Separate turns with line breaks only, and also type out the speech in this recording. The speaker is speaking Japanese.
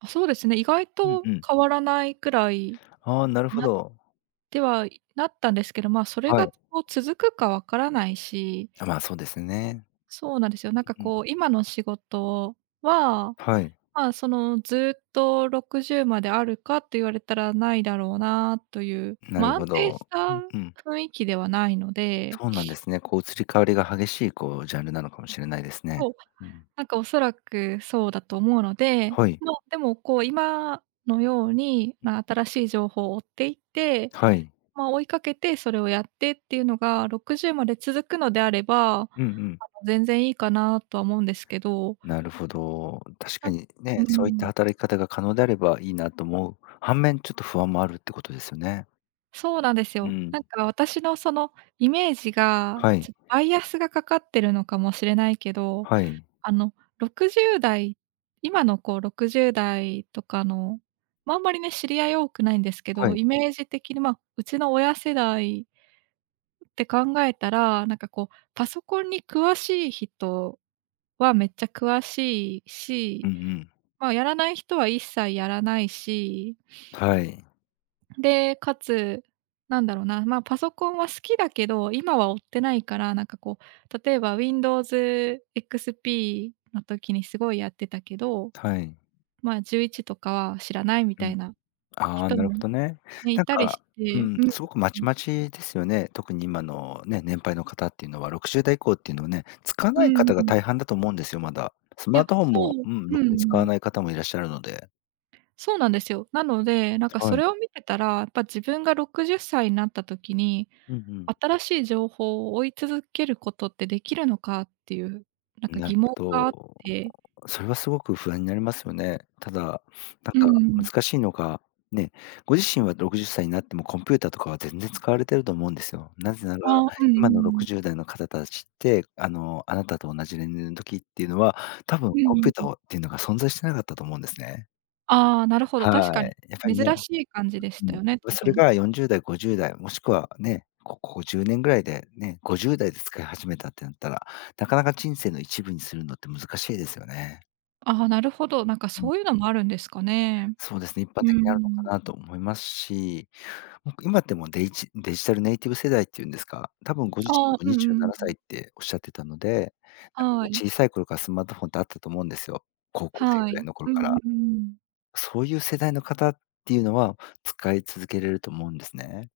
あ、そうですね。意外
うん
と
うん。
変わらないくらい
ああ、なる
に
ほ
なっ
ど。
てはなったんですけど、ま、それ
はい。
が、こう、続くかわからないし。
あ、まあ、そうですね。
そうなんですよ。なんか、
うんうん。
こう、今の仕事は、
はい。
まあ、その、ずっと60まであるかって言われたらないだろうなという、
なる
ま、安
ほ
定
ど。
し
う
た
んうん。
雰囲気ではないので。
そうなんで すね、こう、移り変わりが激しい、こう、ジャンルなのかもしれないですね。
そう、
うん。
なんか、おそらくそうだと思うので、
はい。
まあ、でも、こう、今のように、まあ、新しい情報を追っていって、
はい。
ま、追いかけてそれをやってっていうのが60まで続くのであれば、あの、
うんうん。
全然いいかなとは思うんですけど。
なるほど。確
あ、
かに
うー
ね、そういった
ん。
働き方が可能であればいいなと思う反面、ちょっと不安もあるってことですよね。
そうなんです
う
よ。
ん。
なんか、私のそのイメージが、
は
ち
い。
ょっバイアスがかかってるのかもしれないけど、
はい。
あの、60代、今の、こう、60代とかの、ま、あんまりね、知り合い多くないんですけ
は
ど、
い。
イメージ的に、ま、うちの親世代って考えたら、なんか、こう、パソコンに詳しい人はめっちゃ詳しい
うん
し、
うん。
まあ、やらない人は一切やらないし。
はい。
で、かつ、なんだろうな、ま、パソコンは好きだけど、今は追ってないから、なんか、こう、例えば WindowsXP の時にすごいやってたけど、
たい。
ま、11とかは知らないみ
う
た
ん。
いな
ああ、
人
なるほ
も
どね。
ね、
な
い
ん
たりし
か、う
て、
ん、すごくまち
[unintelligible]
まちですよね。特に今のね、年配の方っていうのは60代以降っていうのはね、使わ
う
ない
ん
方
う
が
ん。
大半だと思うんですよ、まだ。スマー
や、
トフォン
そ
も
う。
うん、ろ
うんう
くに使わ
ん。
ない方もいらっしゃるので。
そうなんですよ。なので、なんか、そ
はい。
れを見てたら、やっぱ自分が60歳になった時に、
うんうん。
新しい情報を追い続けることってできるのか、っていう、なんか、
な
疑
る
問
ほ
があって。
ど。それはすごく不安になりますよね。ただ、
うー
なん
ん。
か難しいのが、ね、ご自身は60歳になってもコンピューターとかは全然使われていると思うんですよ。なぜなら
ああ、うんう
今のろ
んう
く
ん。
じゅうだいの方達って、あの、あなたと同じ年齢の時っていうのは、多分
うん
コン
う
ピ
ん
ュータ
う
ー
ん。
はっていうのが存在してなかったと思うんですね。
ああ、なるほど、確
はい。
かに。
やっぱ
珍
りね。
しい感じでし
うう
た
ん。
よね、多
それ
分。
が40代、50代、もしくはね、ここ10年ぐらいでね、50代で使い始めたってなったら、なかなか人生の一部にするのって難しいですよね。
ああ、なるほど、なんか、
うん。
そういうのもあるんですかね。
そうですね。一般
うー
的にあるのか
ん。
なと思いますし、なんか、今ってもうデイジデジタルネイティブ世代って言うんですか？多分ご自身
ああ、
も
う
に
んう
じ
ん
ゅう
う
な
ん
な
う
さいっ
ん。
ておっしゃってたので、なんかもう
はい。
小さい頃からスマートフォンってあったと思うんですよ。高校生
は
ぐらい
い。
の頃
う
か
ん
ら。
うんうん。
そういう世代の方っていうのは、使い続けれると思うんですね。